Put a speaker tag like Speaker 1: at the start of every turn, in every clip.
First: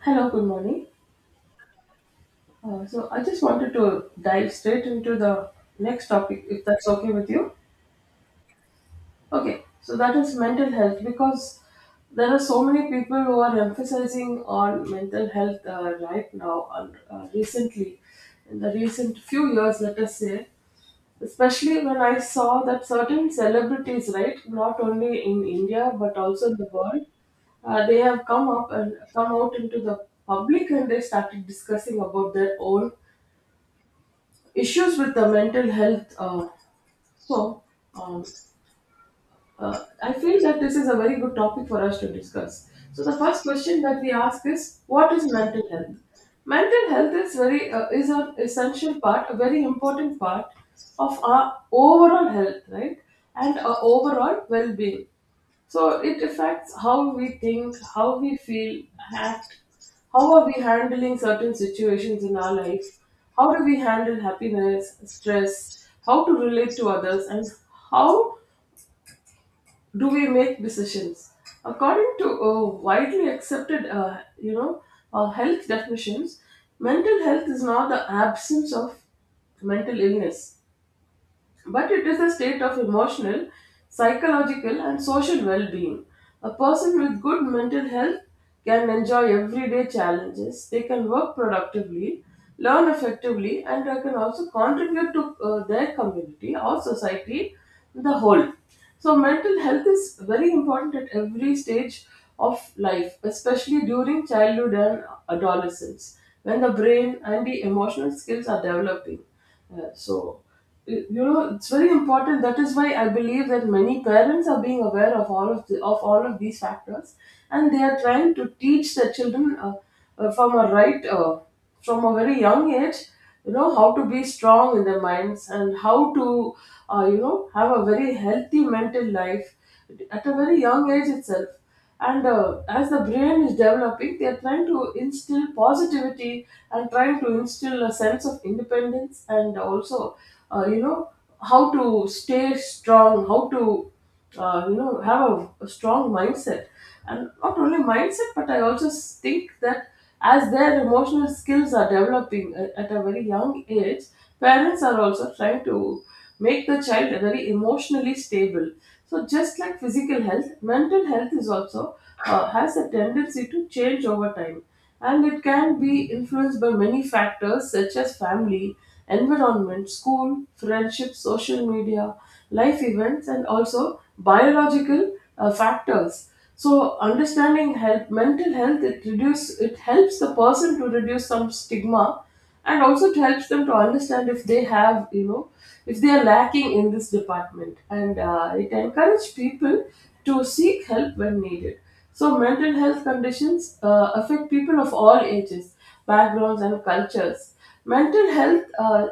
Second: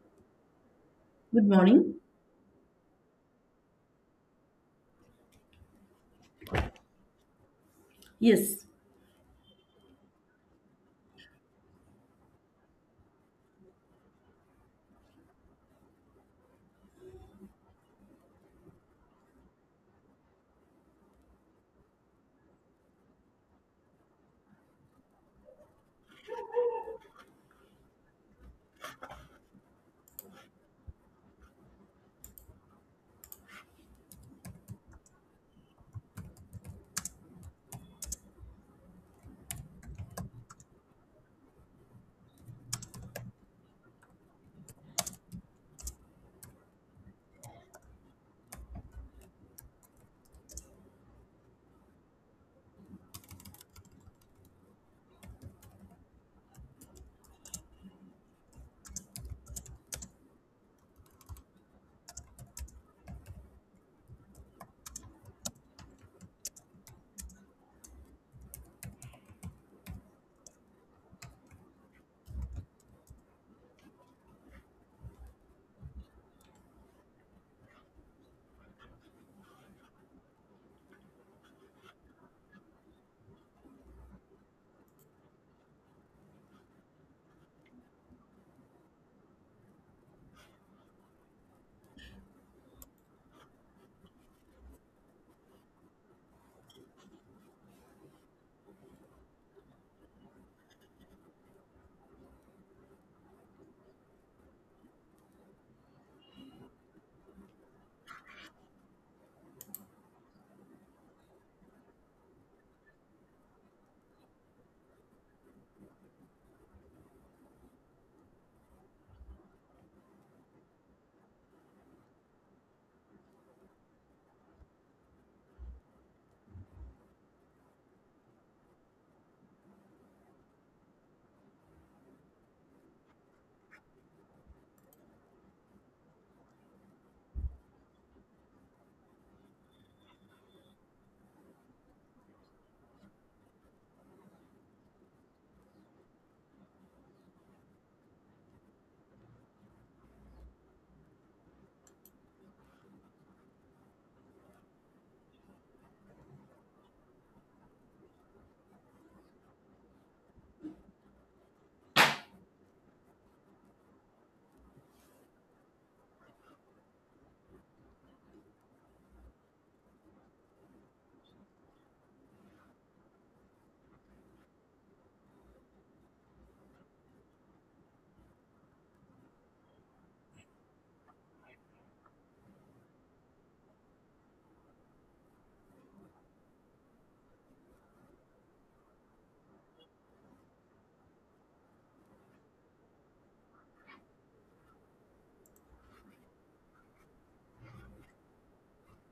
Speaker 1: Hello, good morning.
Speaker 2: Good morning.
Speaker 1: So I just wanted to dive straight into the next topic, if that's okay with you.
Speaker 2: Yes,
Speaker 1: Okay, so that is mental health because there are so many people who are emphasizing on mental health right now and recently, in the recent few years, let us say, especially when I saw that certain celebrities, right, not only in India but also in the world, they have come up and come out into the public and they started discussing about their own issues with the mental health. So, um, I feel that this is a very good topic for us to discuss. So the first question that we ask is, what is mental health? Mental health is an essential part, a very important part of our overall health, right, and our overall well-being. So it affects how we think, how we feel, act, how are we handling certain situations in our life, how do we handle happiness, stress, how to relate to others, and how do we make decisions according to widely accepted health definitions. Mental health is not the absence of mental illness, but it is a state of emotional, psychological, and social well being. A person with good mental health can enjoy everyday challenges, they can work productively, learn effectively, and they can also contribute to their community or society in the whole. So, mental health is very important at every stage of life, especially during childhood and adolescence, when the brain and the emotional skills are developing. Uh, so, you know, it's very important. That is why I believe that many parents are being aware of of all of these factors and they are trying to teach their children uh, from a right uh, from a very young age, you know, how to be strong in their minds and how to you know, have a very healthy mental life at a very young age itself. And as the brain is developing, they are trying to instill positivity and trying to instill a sense of independence, and also you know, how to stay strong, how to you know, have a strong mindset. And not only mindset, but I also think that as their emotional skills are developing at a very young age, parents are also trying to make the child very emotionally stable. So just like physical health, mental health is also, has a tendency to change over time, and it can be influenced by many factors such as family, environment, school, friendship, social media, life events, and also biological factors. So understanding health, mental health, it helps the person to reduce some stigma, and also it helps them to understand if they have, you know, if they are lacking in this department. And it encourages people to seek help when needed. So mental health conditions affect people of all ages, backgrounds and cultures. Mental health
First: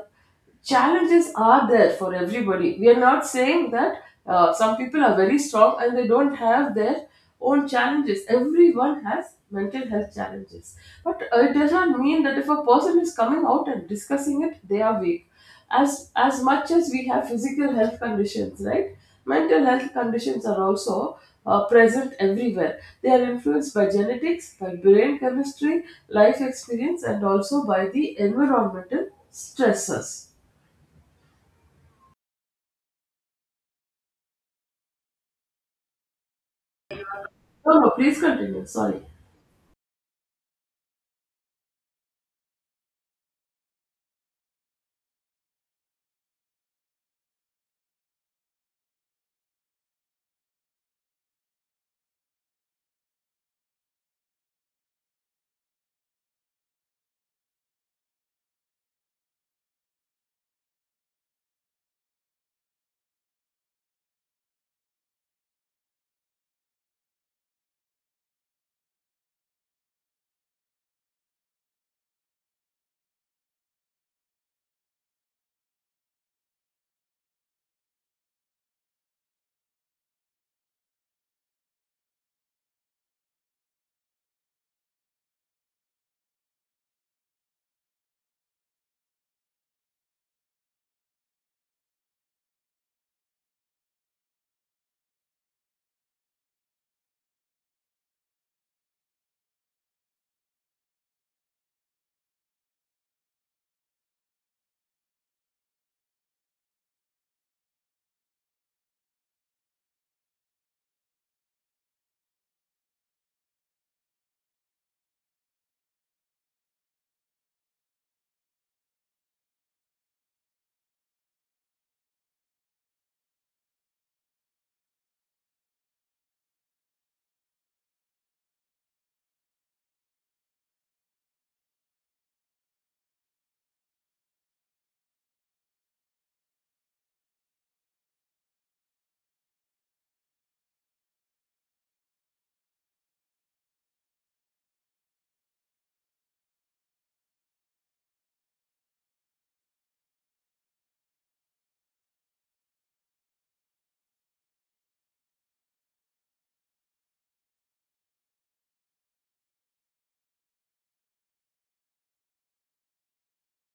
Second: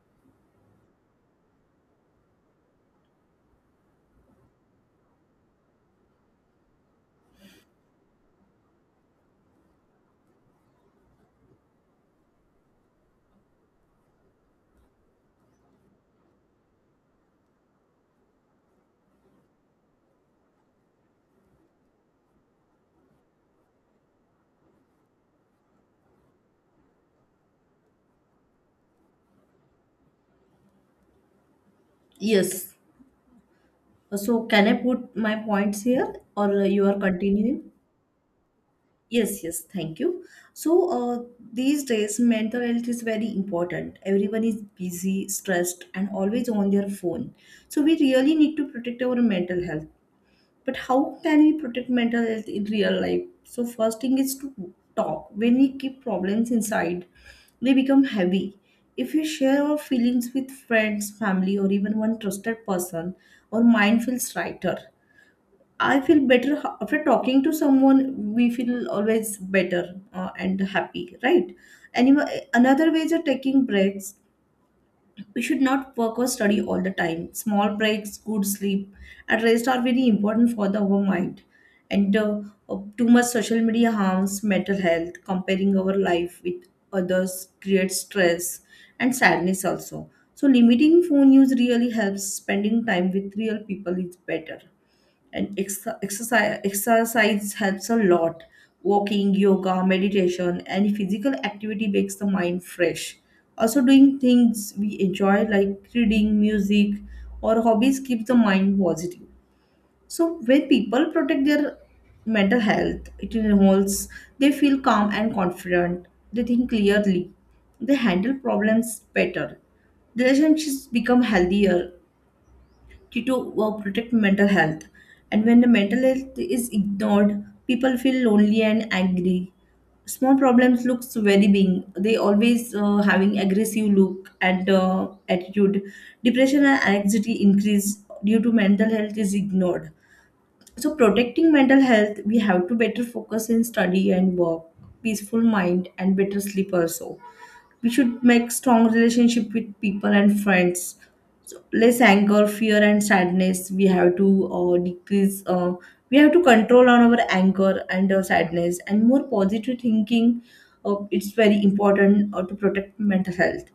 Speaker 1: challenges are there for everybody. We are not saying that some people are very strong and they don't have their own challenges. Everyone has mental health challenges. But it does not mean that if a person is coming out and discussing it, they are weak. As much as we have physical health conditions, right? Mental health conditions are also present everywhere. They are influenced by genetics, by brain chemistry, life experience, and also by the environmental stressors.
Speaker 2: yes. Can I put my points here or you are continuing?
Speaker 1: No, no, please continue. Sorry.
Speaker 2: Yes, Thank you. So, these days, mental health is very important. Everyone is busy, stressed, and always on their phone. So, we really need to protect our mental health. But how can we protect mental health in real life? So first thing is to talk. When we keep problems inside, they become heavy. If we share our feelings with friends, family, or even one trusted person, our mind feels lighter. I feel better after talking to someone, we feel always better, and happy, right? And another way is taking breaks. We should not work or study all the time. Small breaks, good sleep, and rest are very important for the our mind. And Too much social media harms mental health. Comparing our life with others creates stress and sadness also. So limiting phone use really helps. Spending time with real people is better, and exercise helps a lot. Walking, yoga, meditation, and physical activity makes the mind fresh. Also doing things we enjoy like reading, music, or hobbies keeps the mind positive. So when people protect their mental health, it involves they feel calm and confident, they think clearly, they handle problems better, relationships become healthier, to protect mental health. And when the mental health is ignored, people feel lonely and angry. Small problems looks very big. They always having aggressive look and attitude. Depression and anxiety increase due to mental health is ignored. So protecting mental health, we have to better focus in study and work, peaceful mind and better sleep also. We should make strong relationship with people and friends. So less anger, fear, and sadness we have to decrease. We have to control on our anger and sadness and more positive thinking. It's very important to protect mental health.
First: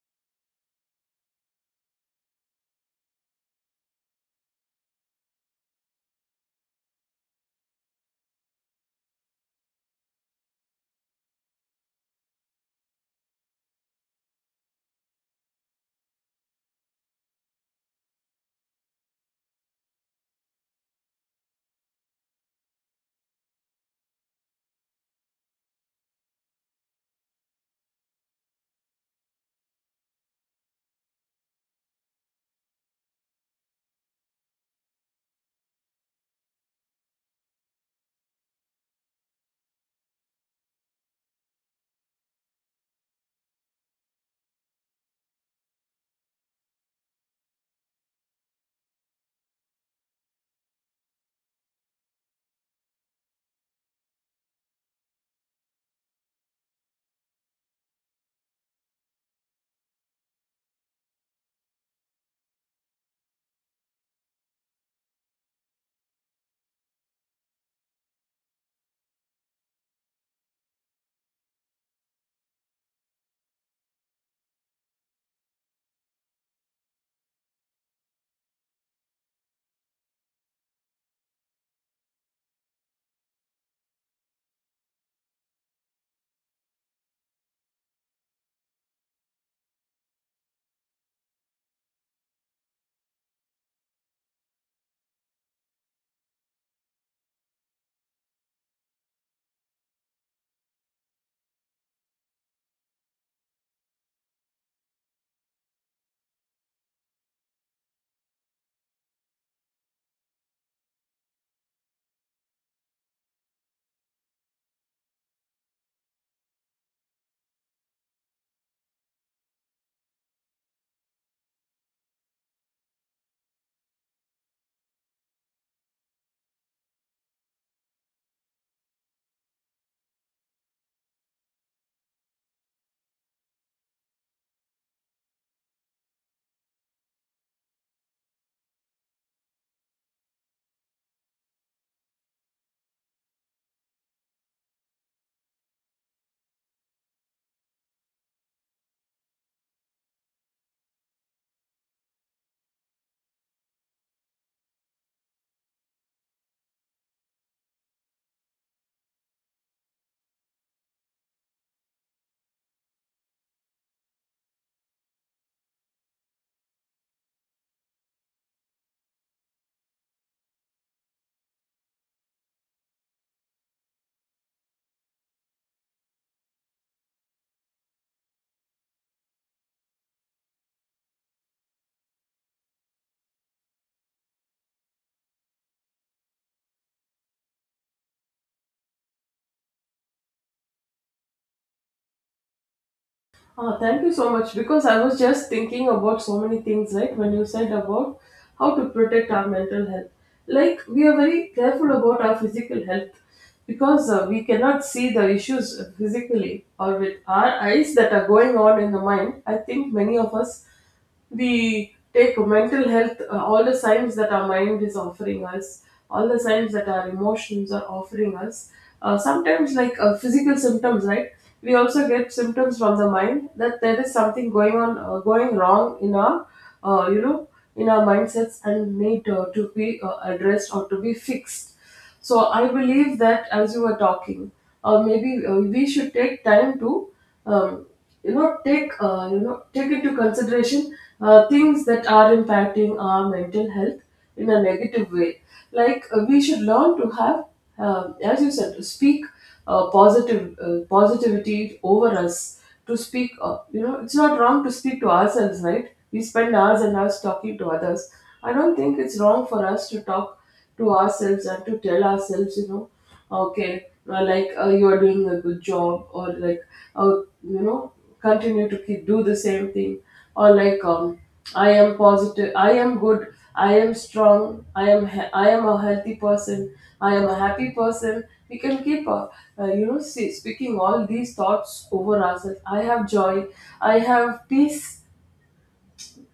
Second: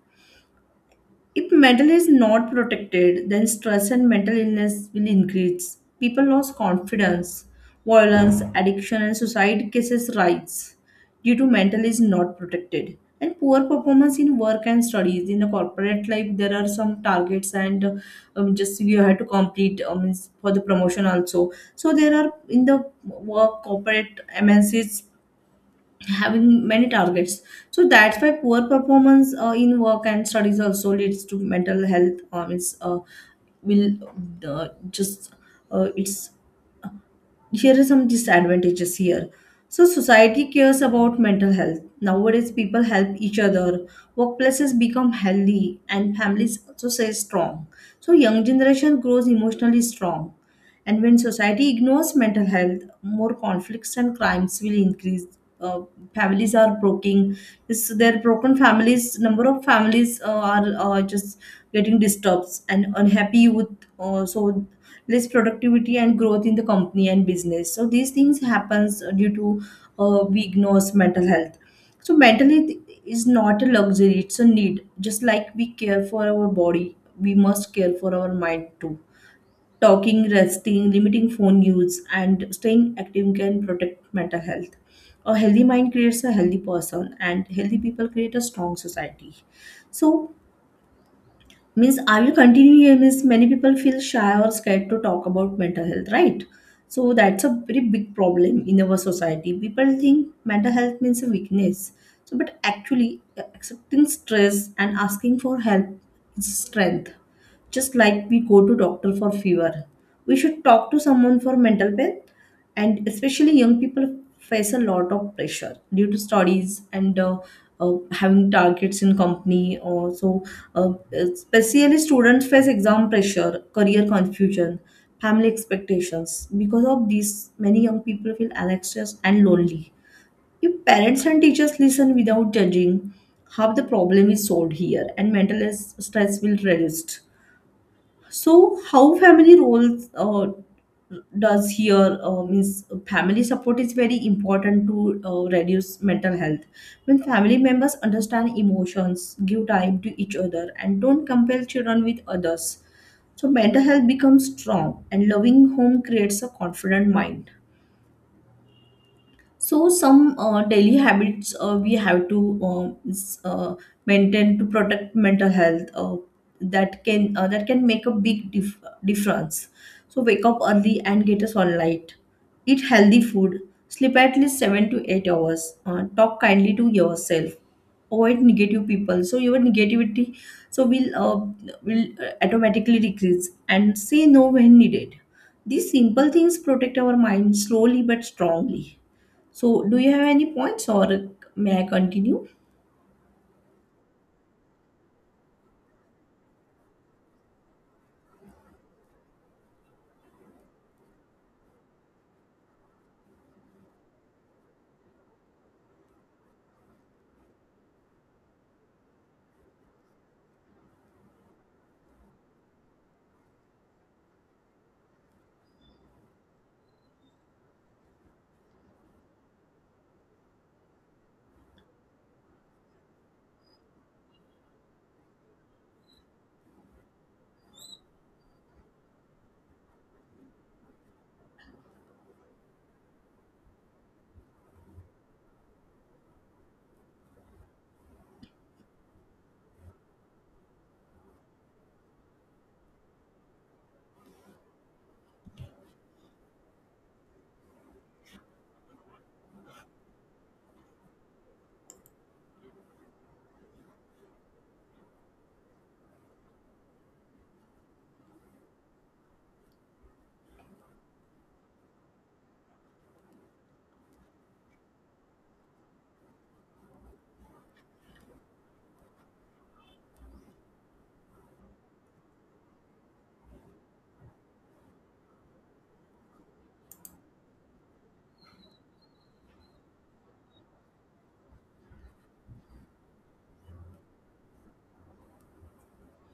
Speaker 2: If mental is not protected, then stress and mental illness will increase. People lose confidence, violence, addiction, and suicide cases rise due to mental is not protected. And poor performance in work and studies. In a corporate life, there are some targets and just you have to complete, is for the promotion also. So there are in the work corporate MNCs having many targets. So that's why poor performance in work and studies also leads to mental health. It's will just it's Here are some disadvantages here. So society cares about mental health nowadays. People help each other, workplaces become healthy, and families also stay strong. So young generation grows emotionally strong. And when society ignores mental health, more conflicts and crimes will increase. Uh, families are broken. Their broken families, number of families are just getting disturbed and unhappy with so less productivity and growth in the company and business. So these things happens due to we ignores mental health. So mental health is not a luxury; it's a need. Just like we care for our body, we must care for our mind too. Talking, resting, limiting phone use, and staying active can protect mental health. A healthy mind creates a healthy person, and healthy people create a strong society. So, means I will continue here. Means many people feel shy or scared to talk about mental health, right? So that's a very big problem in our society. People think mental health means a weakness. So, but actually, accepting stress and asking for help is strength. Just like we go to doctor for fever, we should talk to someone for mental health. And especially young people face a lot of pressure due to studies and having targets in company also. Especially students face exam pressure, career confusion, family expectations. Because of these, many young people feel anxious and lonely. If parents and teachers listen without judging, half the problem is solved here and mental stress will reduced. So, how family roles does here, means family support is very important to reduce mental health. When family members understand emotions, give time to each other, and don't compare children with others, so mental health becomes strong, and loving home creates a confident mind. So some daily habits we have to maintain to protect mental health that can make a big dif- difference. So wake up early and get a sunlight. Eat healthy food. Sleep at least 7 to 8 hours. Talk kindly to yourself. Avoid negative people. So your negativity so will automatically decrease and say no when needed. These simple things protect our mind slowly but strongly. So, do you have any points or may I continue?
Speaker 1: Ah, thank you so much, because I was just thinking about so many things, right? When you said about how to protect our mental health. Like, we are very careful about our physical health because we cannot see the issues physically or with our eyes that are going on in the mind. I think many of us, we take mental health, all the signs that our mind is offering us, all the signs that our emotions are offering us, sometimes like physical symptoms, right? We also get symptoms from the mind that there is something going on, going wrong in our, you know, in our mindsets, and need to be addressed or to be fixed. So I believe that, as you were talking, or maybe we should take time to, um, you know, take take into consideration things that are impacting our mental health in a negative way. Like we should learn to have, as you said, to speak positive positivity over us. To speak, you know, it's not wrong to speak to ourselves, right? We spend hours and hours talking to others. I don't think it's wrong for us to talk to ourselves and to tell ourselves, you know, okay, like you are doing a good job, or like, uh, you know, continue to keep do the same thing, or like, I am positive, I am good, I am strong, I am a healthy person, I am a happy person. We can keep, you know, see, speaking all these thoughts over ourselves. I have joy, I have peace,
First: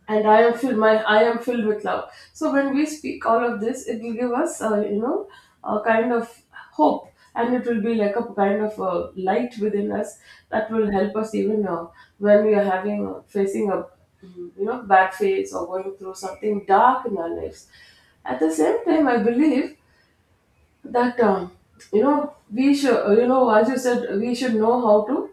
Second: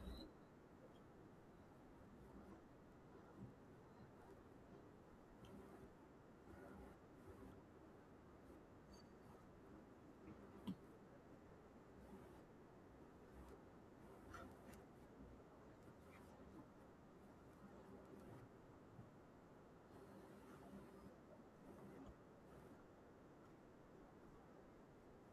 Speaker 1: and I am filled. My I am filled with love. So when we speak all of this, it will give us, you know, a kind of hope, and it will be like a kind of a light within us that will help us even when we are having facing a, you know, bad phase, or going through something dark in our lives. At the same time, I believe that, you know, we should, you know, as you said, we should know how to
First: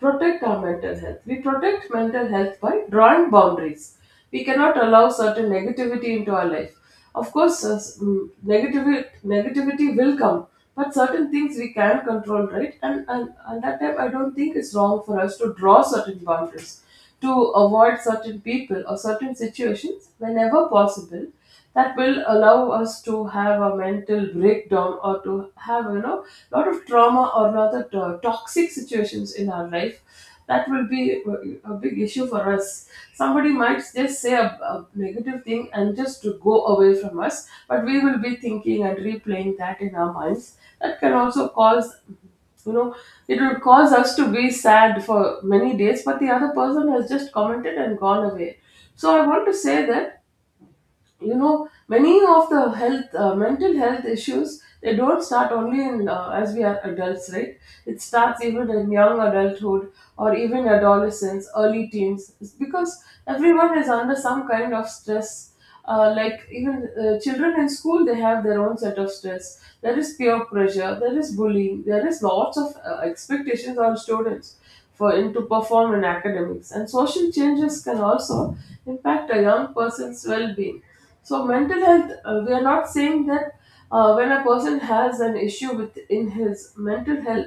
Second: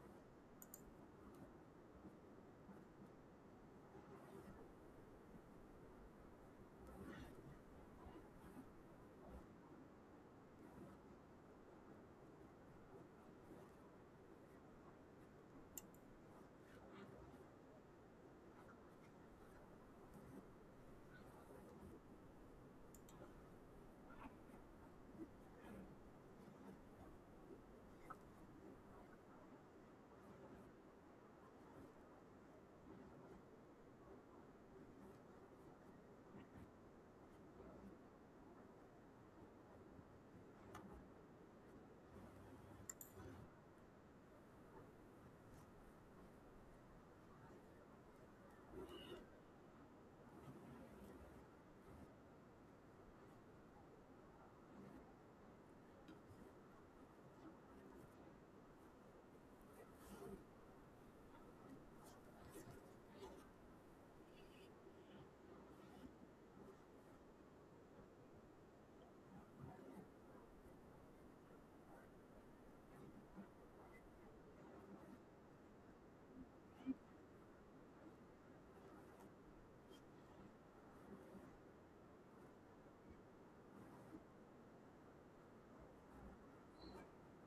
Speaker 1: protect our mental health. We protect mental health by drawing boundaries. We cannot allow certain negativity into our life. Of course, negativity will come, but certain things we can control, right? And that time, I don't think it's wrong for us to draw certain boundaries, to avoid certain people or certain situations whenever possible, that will allow us to have a mental breakdown, or to have, you know, a lot of trauma, or rather toxic situations in our life, that will be a big issue for us. Somebody might just say a negative thing and just to go away from us, but we will be thinking and replaying that in our minds. That can also cause, you know, it will cause us to be sad for many days, but the other person has just commented and gone away. So I want to say that, you know, many of the health mental health issues, they don't start only in, as we are adults, right? It starts even in young adulthood, or even adolescence, early teens. It's because everyone is under some kind of stress. Like even children in school, they have their own set of stress. There is peer pressure, there is bullying, there is lots of expectations on students for him to perform in academics, and social changes can also impact a young person's well-being. So mental health, we are not saying that when a person has an issue within his mental health,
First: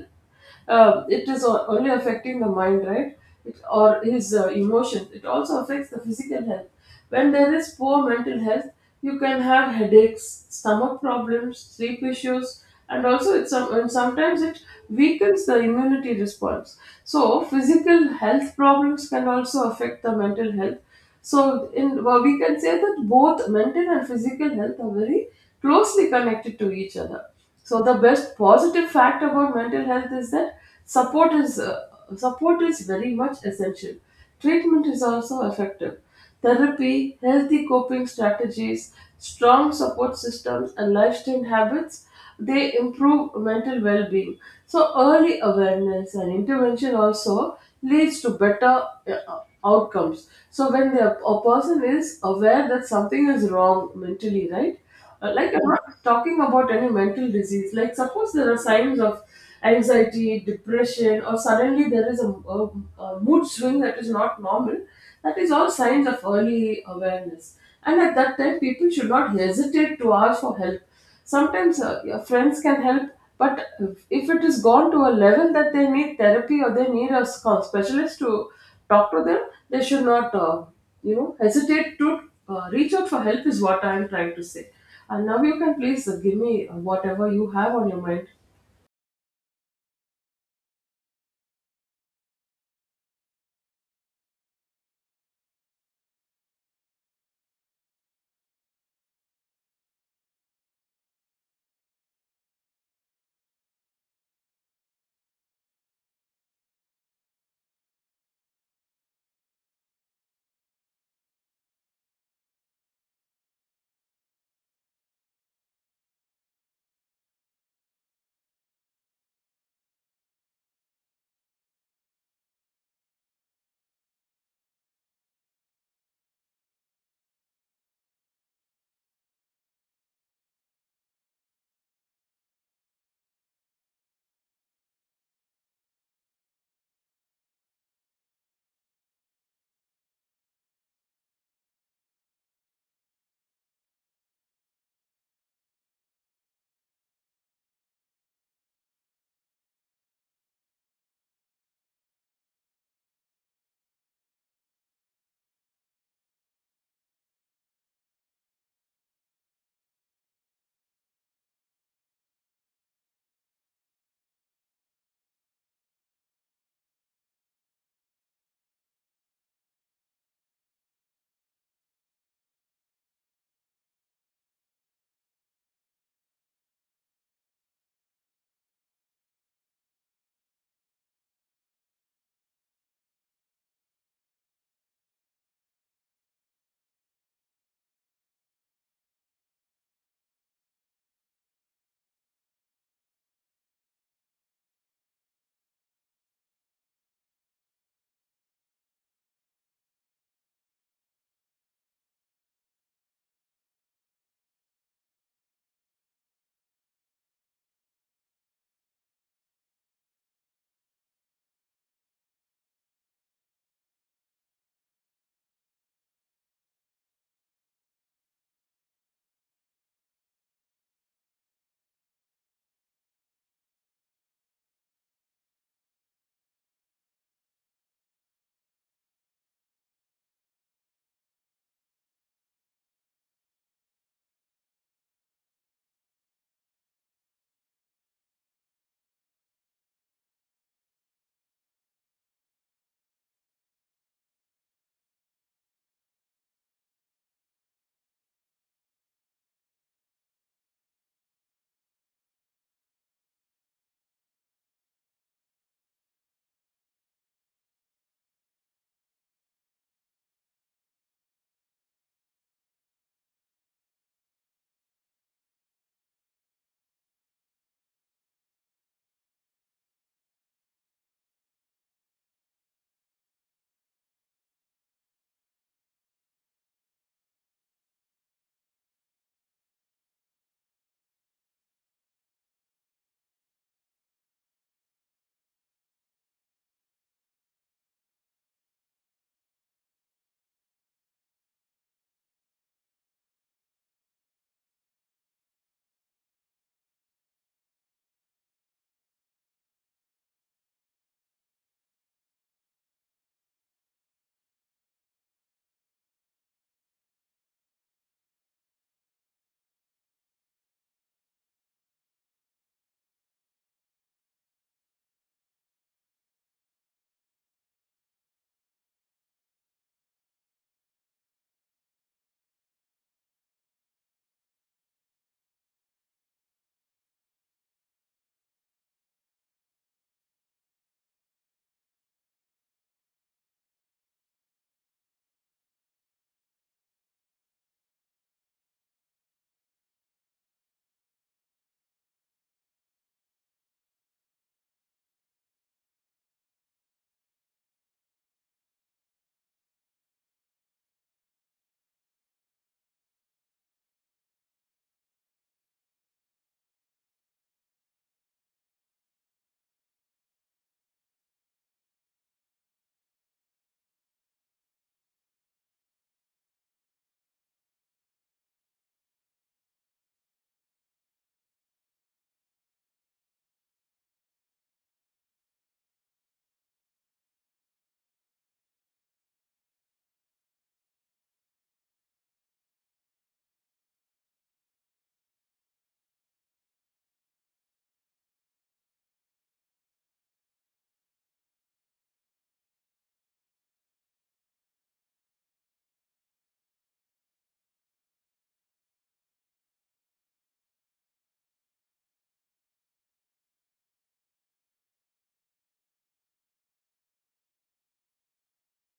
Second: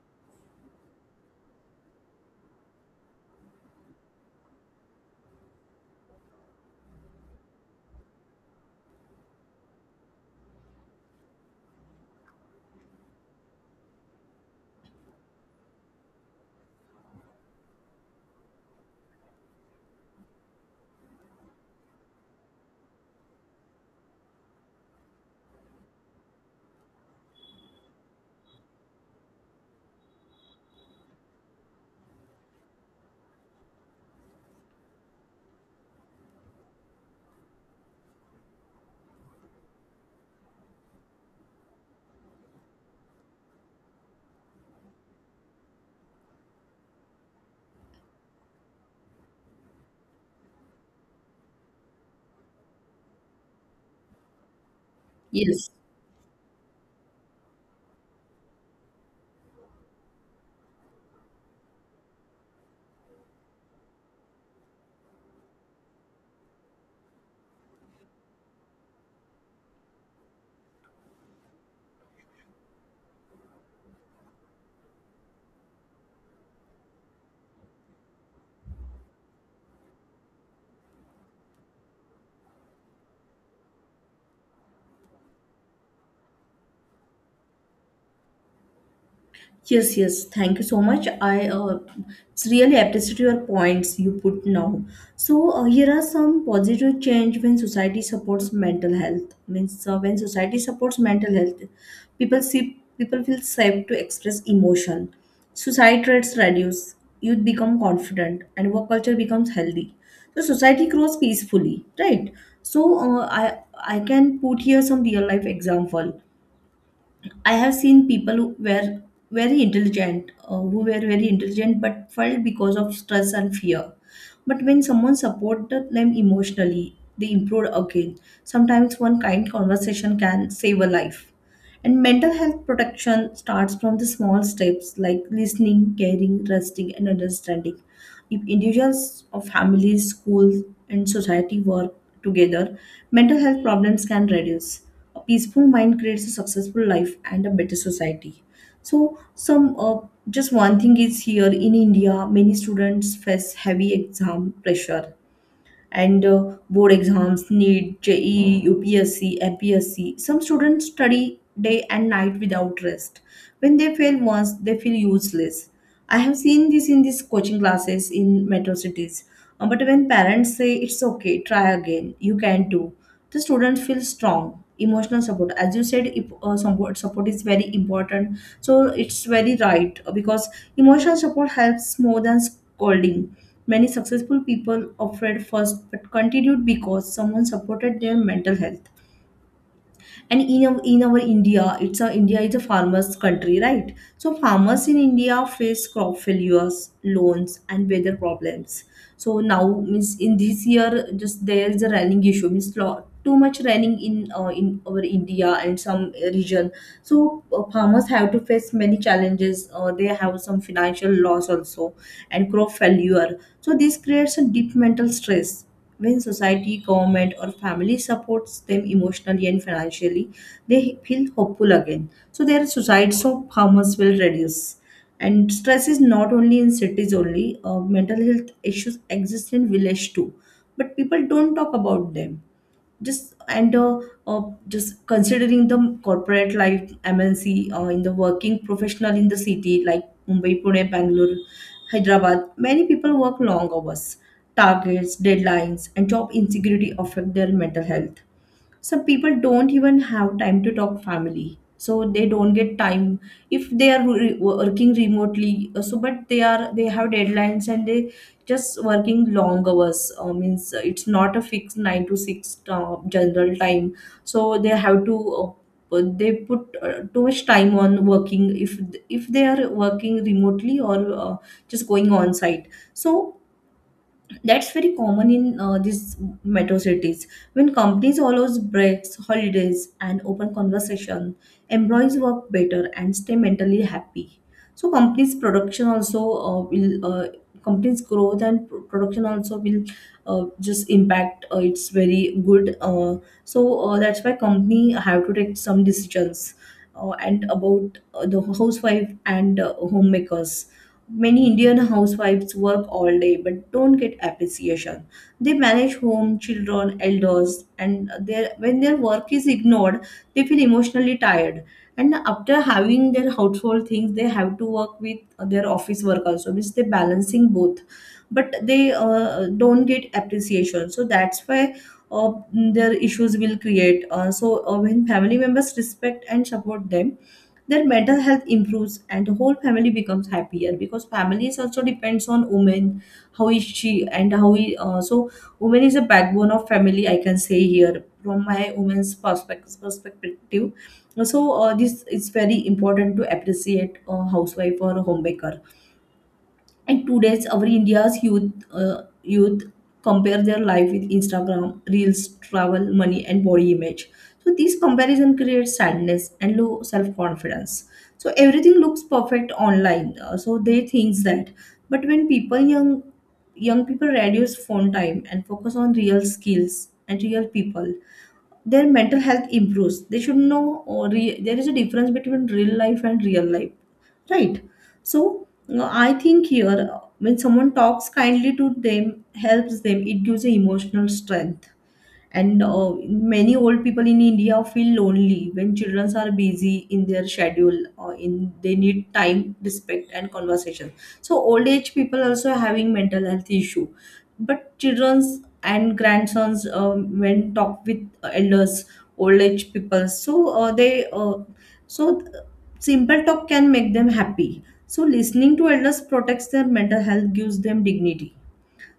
Speaker 1: it is only affecting the mind, right? It, or his emotions. It also affects the physical health. When there is poor mental health, you can have headaches, stomach problems, sleep issues, and also it sometimes it weakens the immunity response. So physical health problems can also affect the mental health. So, in well, we can say that both mental and physical health are very closely connected to each other. So, the best positive fact about mental health is that support is uh, support is very much essential. Treatment is also effective. Therapy, healthy coping strategies, strong support systems, and lifestyle habits, they improve mental well-being. So early awareness and intervention also leads to better outcomes. So when a person is aware that something is wrong mentally, right, like I'm
Speaker 2: Yes.
Speaker 1: not talking about any mental disease, like suppose there are signs of anxiety, depression, or suddenly there is a, a mood swing that is not normal, that is all signs of early awareness. And at that time, people should not hesitate to ask for help. Sometimes your friends can help, but if it is gone to a level that they need therapy, or they need a specialist to talk to them, they should not, you know, hesitate to reach out for help. Is what I am trying to say. And now you can please give me whatever you have on your mind.
Speaker 2: Yes, yes. Thank you so much. I It's really appreciate your points you put now. So here are some positive change when society supports mental health. Means when society supports mental health, people feel safe to express emotion. Suicide rates reduce. Youth become confident, and work culture becomes healthy. So society grows peacefully, right? So I can put here some real life example. I have seen people who were very intelligent, but felt because of stress and fear. But when someone supported them emotionally, they improved again. Sometimes one kind conversation can save a life. And mental health protection starts from the small steps like listening, caring, resting, and understanding. If individuals or families, schools, and society work together, mental health problems can reduce. A peaceful mind creates a successful life and a better society. So, some just one thing is here in India, many students face heavy exam pressure and board exams, NEET, JEE, UPSC, MPSC. Some students study day and night without rest. When they fail once, they feel useless. I have seen this in these coaching classes in metro cities. But when parents say it's okay, try again, you can too, the students feel strong emotional support. As you said, if support is very important, so it's very right, because emotional support helps more than scolding. Many successful people offered first but continued because someone supported their mental health. And in our india, it's a india is a farmers country, right? So farmers in india face crop failures, loans, and weather problems. So now, means in this year just there is a running issue, means too much running in our india and some region. So farmers have to face many challenges. They have some financial loss also and crop failure. So this creates a deep mental stress. When society, government, or family supports them emotionally and financially, they feel hopeful again. So their suicides of farmers will reduce. And stress is not only in cities only. Mental health issues exist in village too, but people don't talk about them just and uh, uh, just considering the corporate life, MNC, in the working professional in the city like Mumbai, Pune, Bangalore, Hyderabad, many people work long hours. Targets, deadlines, and job insecurity affect their mental health. Some people don't even have time to talk family so they don't get time. If they are working remotely, so but they are they have deadlines and they just working long hours. Means it's not a fixed 9 to 6 general time. So they have to they put too much time on working. If they are working remotely or just going on site, so that's very common in these metro cities. When companies allows breaks, holidays, and open conversation, employees work better and stay mentally happy. So uh, will uh, companies' growth and production also will just impact. It's very good. So that's why company have to take some decisions, and about the housewife and homemakers. Many Indian housewives work all day but don't get appreciation. They manage home, children, elders, and their, when their work is ignored, they feel emotionally tired. And after having their household things, they have to work with their office work also, means they're balancing both. But they don't get appreciation. So that's why their issues will create. So when family members respect and support them, their mental health improves and the whole family becomes happier, because family is also depends on women, how is she and how we so woman is a backbone of family, I can say here from my woman's perspective. So this is very important to appreciate a housewife or a homemaker. And today's our India's youth compare their life with Instagram, reels, travel, money, and body image. So this comparison creates sadness and low self confidence. So everything looks perfect online. So they thinks that. But when people young people reduce phone time and focus on real skills and real people, their mental health improves. They should know, or there is a difference between real life and real life, right? So I think here, when someone talks kindly to them, helps them, it gives a emotional strength. And many old people in India feel lonely when children are busy in their schedule, or in they need time, respect, and conversation. So old age people also having mental health issue. But children's and grandsons, when talk with elders, old age people, so they so simple talk can make them happy. So listening to elders protects their mental health, gives them dignity.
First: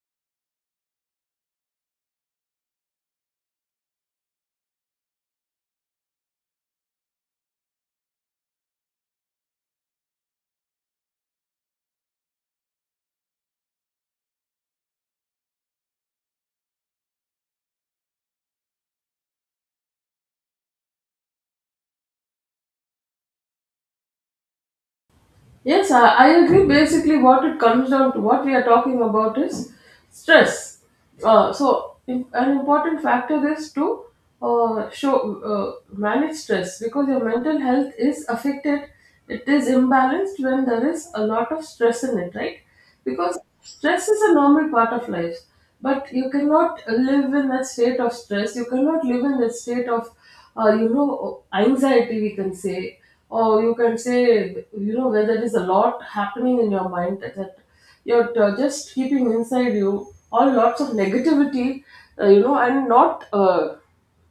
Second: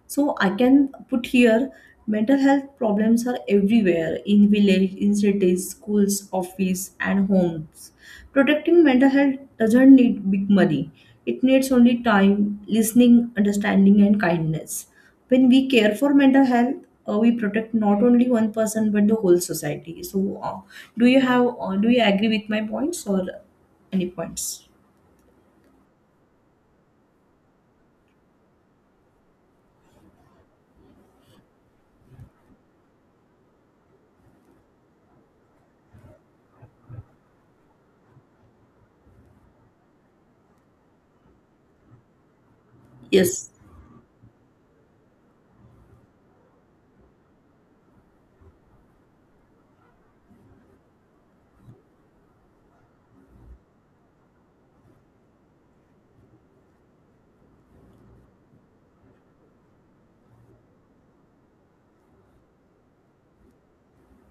Speaker 2: So I can put here, mental health problems are everywhere, in village, in cities, schools, office and homes. Protecting mental health doesn't need big money. It needs only time, listening, understanding and kindness. When we care for mental health, we protect not only one person but the whole society. So, do you have do you agree with my points or any points?
Speaker 1: Yes, I agree. Basically, what it comes down to, what we are talking about is stress. An important factor is to show, manage stress because your mental health is affected. It is imbalanced when there is a lot of stress in it, right? Because
Speaker 2: Yes.
Speaker 1: stress is a normal part of life, but you cannot live in that state of stress, you cannot live in that state of you know, anxiety, we can say, or you can say, you know, where there is a lot happening in your mind that just keeping inside you, all lots of negativity, you know, and not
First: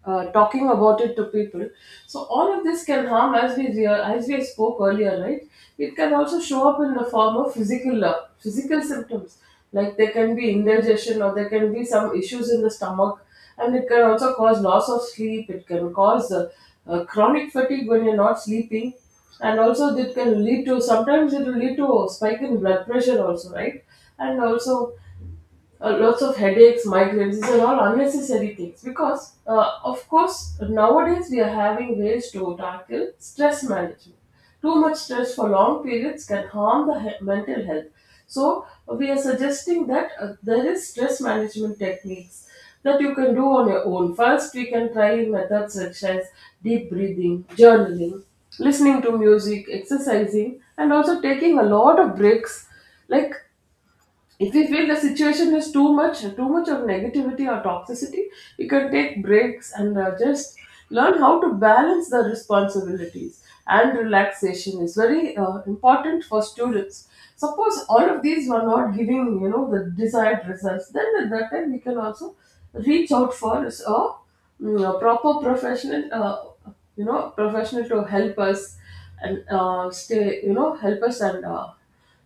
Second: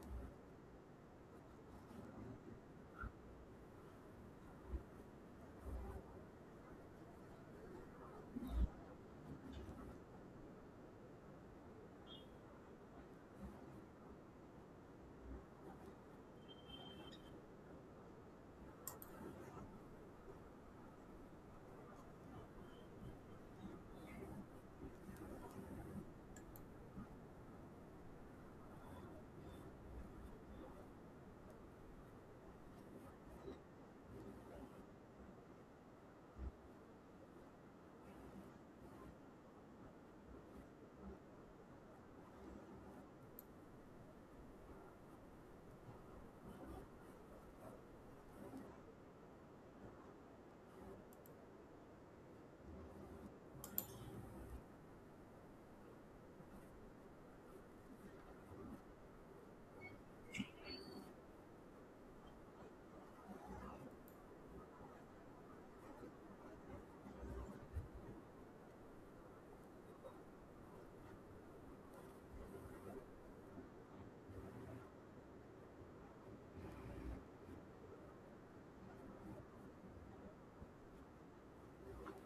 Speaker 1: talking about it to people. So all of this can harm, as as we spoke earlier, right? It can also show up in the form of physical physical symptoms, like there can be indigestion, or there can be some issues in the stomach, and it can also cause loss of sleep. It can cause chronic fatigue when you're not sleeping, and also it can lead to, sometimes it will lead to, a spike in blood pressure also, right? And also, lots of headaches, migraines. These are all unnecessary things because, of course, nowadays we are having ways to tackle stress management. Too much stress for long periods can harm the mental health. So we are suggesting that there is stress management techniques that you can do on your own. First, we can try methods such as deep breathing, journaling, listening to music, exercising, and also taking a lot of breaks, like, if we feel the situation is too much, too much of negativity or toxicity, we can take breaks and just learn how to balance the responsibilities, and relaxation is very important for students. Suppose all of these were not giving, you know, the desired results, then at that time we can also reach out for a, a proper professional, you know, professional to help us, and stay, you know, help us, and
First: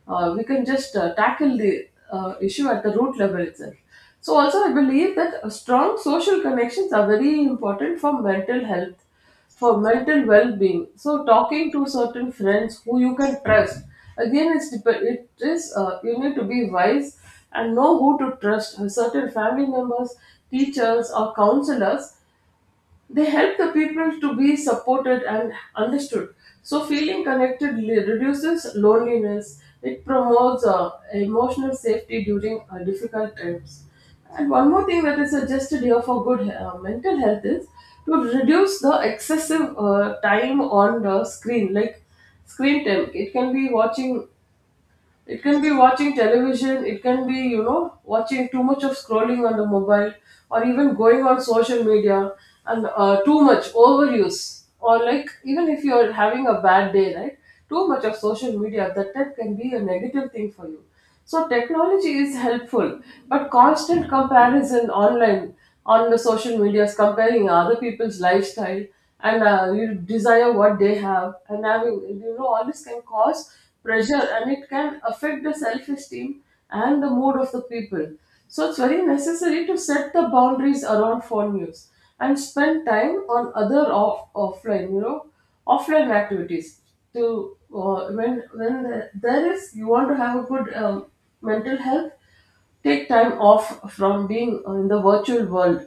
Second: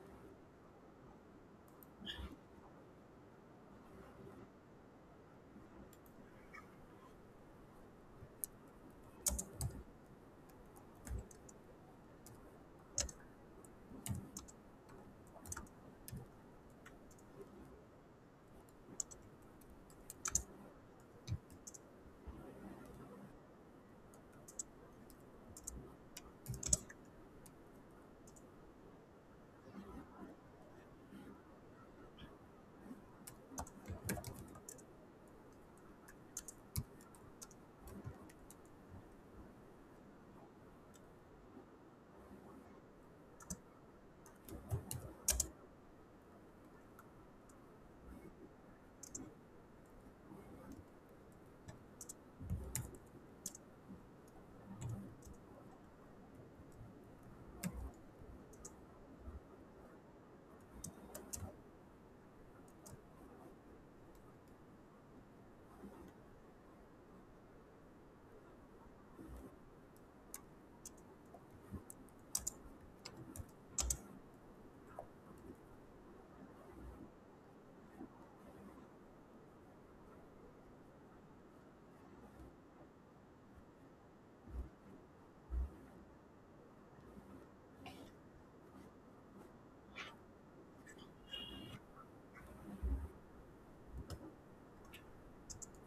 Speaker 1: we can just tackle the issue at the root level itself. So, also, I believe that strong social connections are very important for mental health, for mental well being. So, talking to certain friends who you can trust, again, it is, you need to be wise and know who to trust, certain family members, teachers, or counselors, they help the people to be supported and understood. So, feeling connected reduces loneliness. It promotes emotional safety during difficult times. And one more thing that is suggested here for good mental health is to reduce the excessive time on the screen, like screen time. It can be watching, it can be watching television, it can be, you know, watching too much of scrolling on the mobile, or even going on social media and too much overuse. Or, like, even if you're having a bad day, right? Too much of social media at that time can be a negative thing for you. So technology is helpful, but constant comparison online, on the social medias, comparing other people's lifestyle and you desire what they have, and having, you know, all this can cause pressure, and it can affect the self-esteem and the mood of the people. So it's very necessary to set the boundaries around phone use and spend time on other offline, you know, offline activities to when there is, you want to have a good mental health, take time off from being in the virtual world,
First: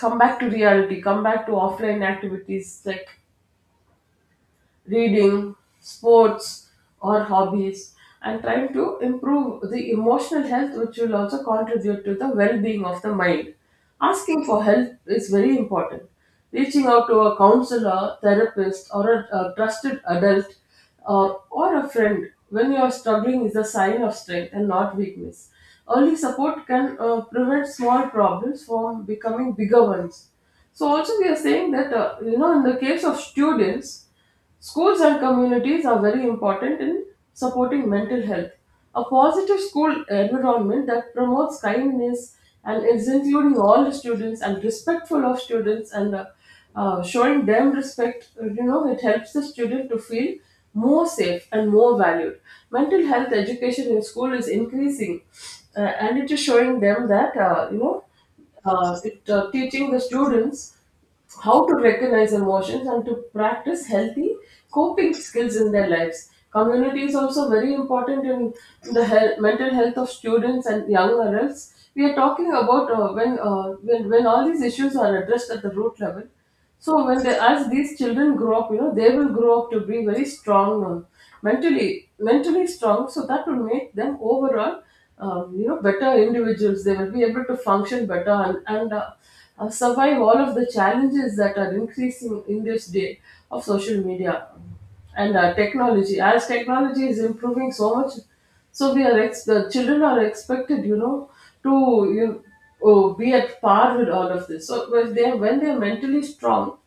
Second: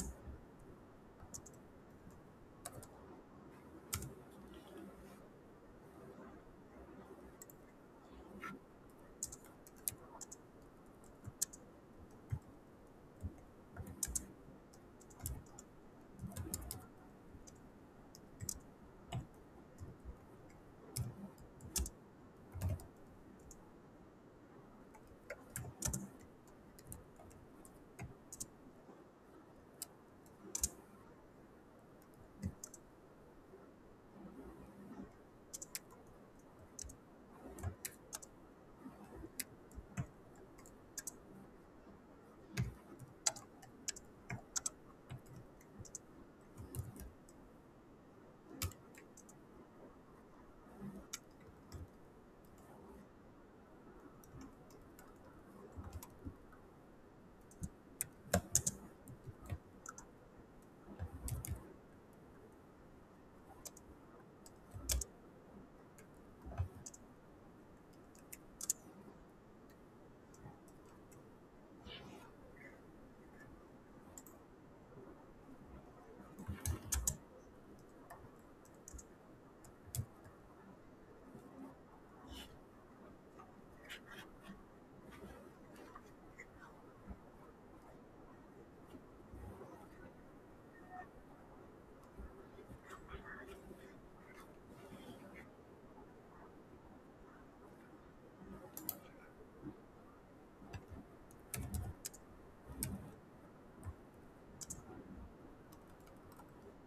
Speaker 1: come back to reality, come back to offline activities like reading, sports, or hobbies, and trying to improve the emotional health, which will also contribute to the well being of the mind. Asking for help is very important. Reaching out to a counselor, therapist, or a trusted adult, or a friend when you are struggling is a sign of strength and not weakness. Early support can prevent small problems from becoming bigger ones. So also we are saying that, you know, in the case of students, schools and communities are very important in supporting mental health. A positive school environment that promotes kindness and is including all the students and respectful of students, and showing them respect, you know, it helps the student to feel more safe and more valued. Mental health education in school is increasing, and it is showing them that, you know, teaching the students how to recognize emotions and to practice healthy coping skills in their lives. Community is also very important in the health, mental health of students and young adults. We are talking about, when all these issues are addressed at the root level. So when they, as these children grow up, you know, they will grow up to be very strong, mentally strong. So that will make them overall, you know, better individuals. They will be able to function better, and survive all of the challenges that are increasing in this day of social media and technology. As technology is improving so much, so the children are expected, you know, to you oh, be at par with all of this. So when they are mentally strong,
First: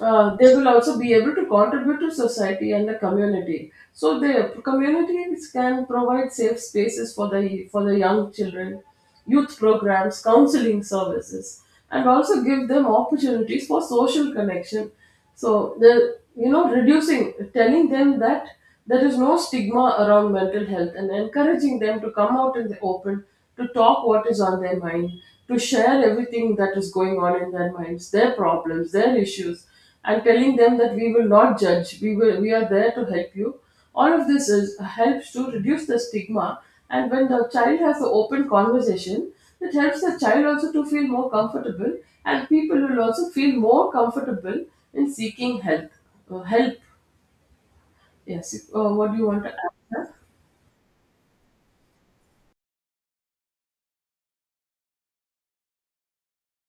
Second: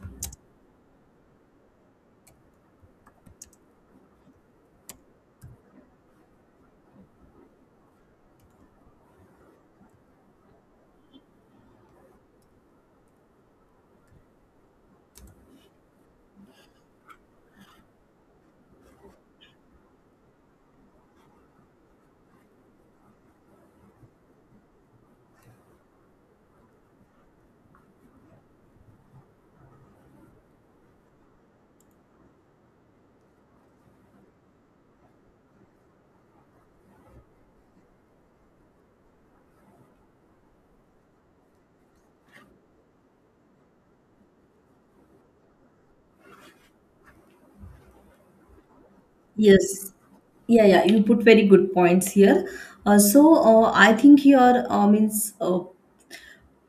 Speaker 1: they will also be able to contribute to society and the community. So the communities can provide safe spaces for the young children, youth programs, counseling services, and also give them opportunities for social connection. So the, you know, reducing, telling them that there is no stigma around mental health and encouraging them to come out in the open to talk what is on their mind, to share everything that is going on in their minds, their problems, their issues, and telling them that we will not judge, we will we are there to help you. All of this is helps to reduce the stigma, and when the child has an open conversation, it helps the child also to feel more comfortable, and people will also feel more comfortable in seeking help. Help, yes. What do you want to add,
Speaker 2: Yes.
Speaker 1: sir?
Speaker 2: Yeah, yeah, you put very good points here. I think here, means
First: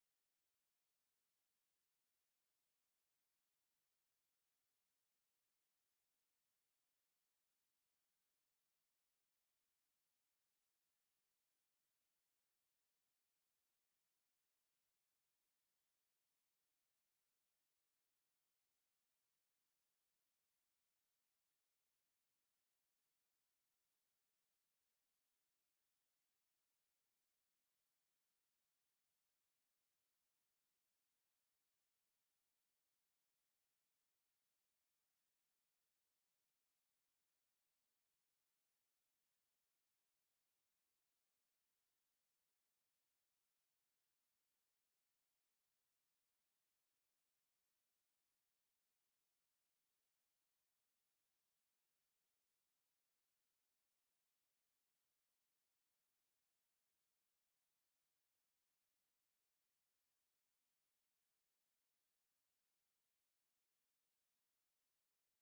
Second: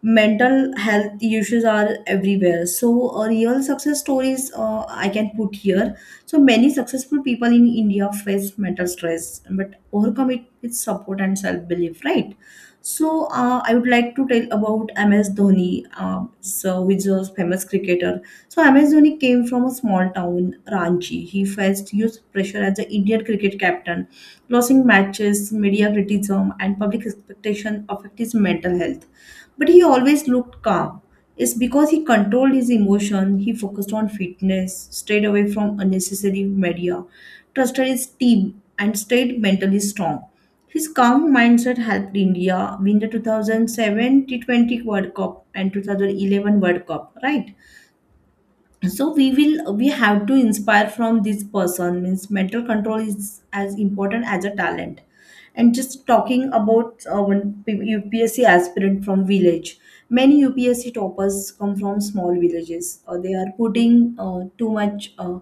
Speaker 2: mental health issues are everywhere. So, real success stories I can put here. So many successful people in India face mental stress, but overcome it with support and self-belief, right? So, I would like to tell about MS Dhoni, which is a famous cricketer. So MS Dhoni came from a small town, Ranchi. He faced huge pressure as the Indian cricket captain. Losing matches, media criticism, and public expectation affect his mental health. But he always looked calm. It's because he controlled his emotion. He focused on fitness, stayed away from unnecessary media, trusted his team, and stayed mentally strong. His calm mindset helped India win the 2007 T20 World Cup and 2011 World Cup, right? So we have to inspire from this person, means mental control is as important as a talent. And just talking about one upsc aspirant from village, many upsc toppers come from small villages. They are putting too much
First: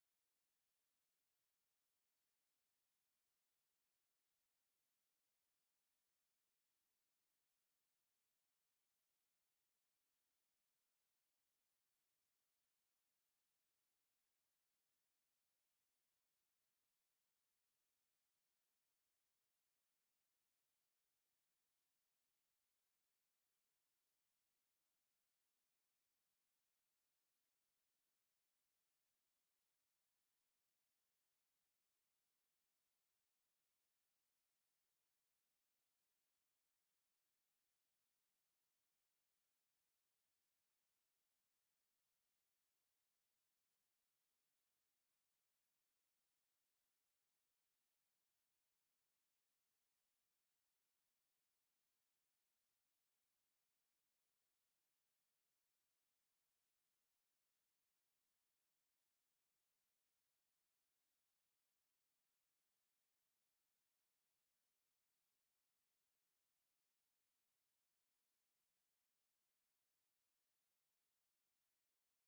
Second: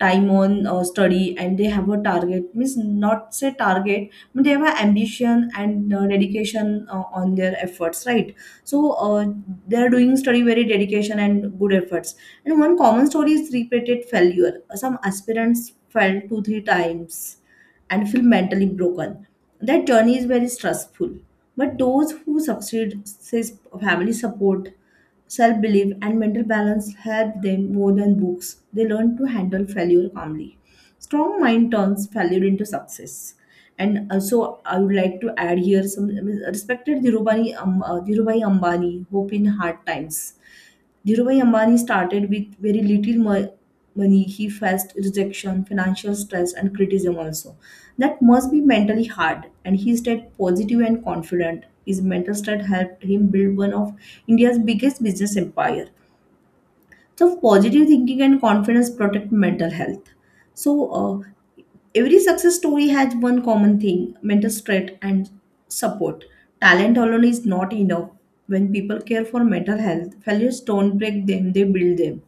Speaker 2: time on study, and they have a target, means not say target, but they have an ambition and dedication on their efforts, right? So they are doing study very dedication and good efforts. And one common story is repeated failure. Some aspirants failed 2 3 times and feel mentally broken. That journey is very stressful. But those who succeed, says family support, self belief, and mental balance help them more than books. They learn to handle failure calmly. Strong mind turns failure into success. And also, I would like to add here some respected Dhirubhai, Dhirubhai Ambani, hope in hard times. Dhirubhai Ambani started with very little money. He faced rejection, financial stress, and criticism also. That must be mentally hard, and he stayed positive and confident. His mental state helped him build one of India's biggest business empire. So, positive thinking and confidence protect mental health. So, uh, every success story has one common thing, mental strength and support. Talent alone is not enough. When people care for mental health, failures don't break them, they build them.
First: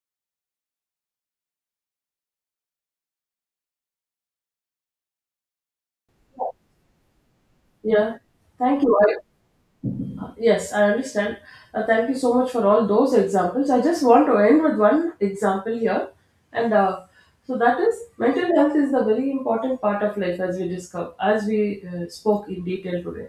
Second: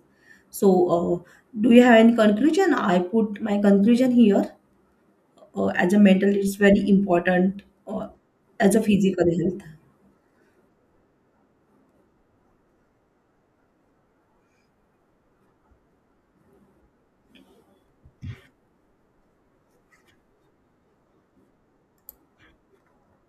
Speaker 2: So, do you have any conclusion? I put my conclusion here. As a mental, it's very important uh,
Speaker 1: Yeah.
Speaker 2: as a
Speaker 1: Thank you. I-
Speaker 2: physical health.
Speaker 1: Yes, I understand. Thank you so much for all those examples. I just want to end with one example here. And so that is, mental health is the very important part of life, as we discover, as we spoke in detail today.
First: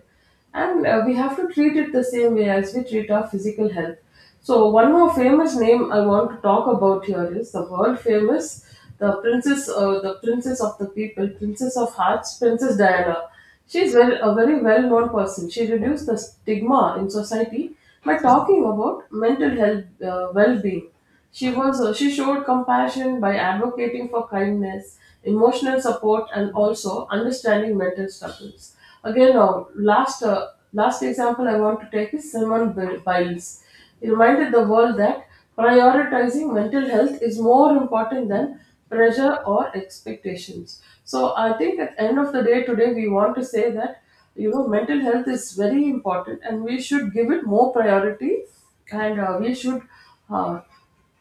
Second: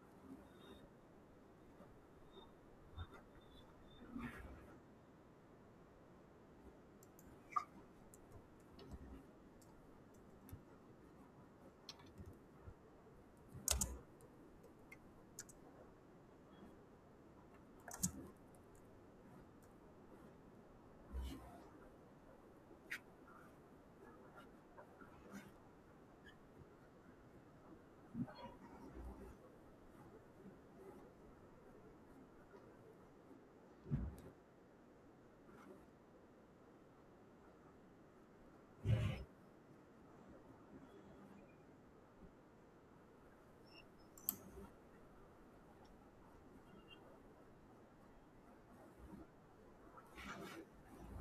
Speaker 1: And we have to treat it the same way as we treat our physical health. So one more famous name I want to talk about here is the world famous, the princess of the people, princess of hearts, Princess Diana. She is very, a very well-known person. She reduced the stigma in society by talking about mental health, well-being. She showed compassion by advocating for kindness, emotional support, and also understanding mental struggles. Again, last, last example I want to take is Biles. He reminded the world that prioritizing mental health is more important than pressure or expectations. So I think at the end of the day today we want to say that, you know, mental health is very important and we should give it more priority, and we should uh,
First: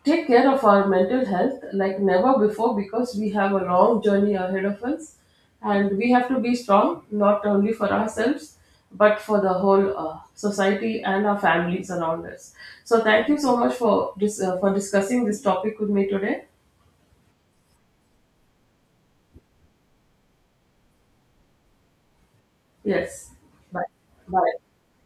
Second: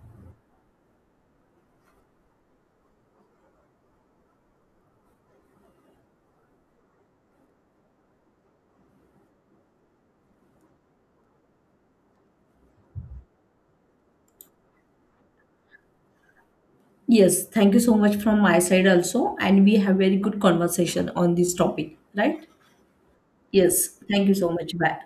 Speaker 1: take care of our mental health like never before, because we have a long journey ahead of us, and we have to be strong not only for ourselves but for the whole society and our families around us. So thank you so much for for discussing this topic with me today.
Speaker 2: Yes, thank you so much from my side also. And we have very good conversation on this topic, right?
Speaker 1: Yes. Bye.
Speaker 2: Yes, thank you so
Speaker 1: Bye.
Speaker 2: much. Bye.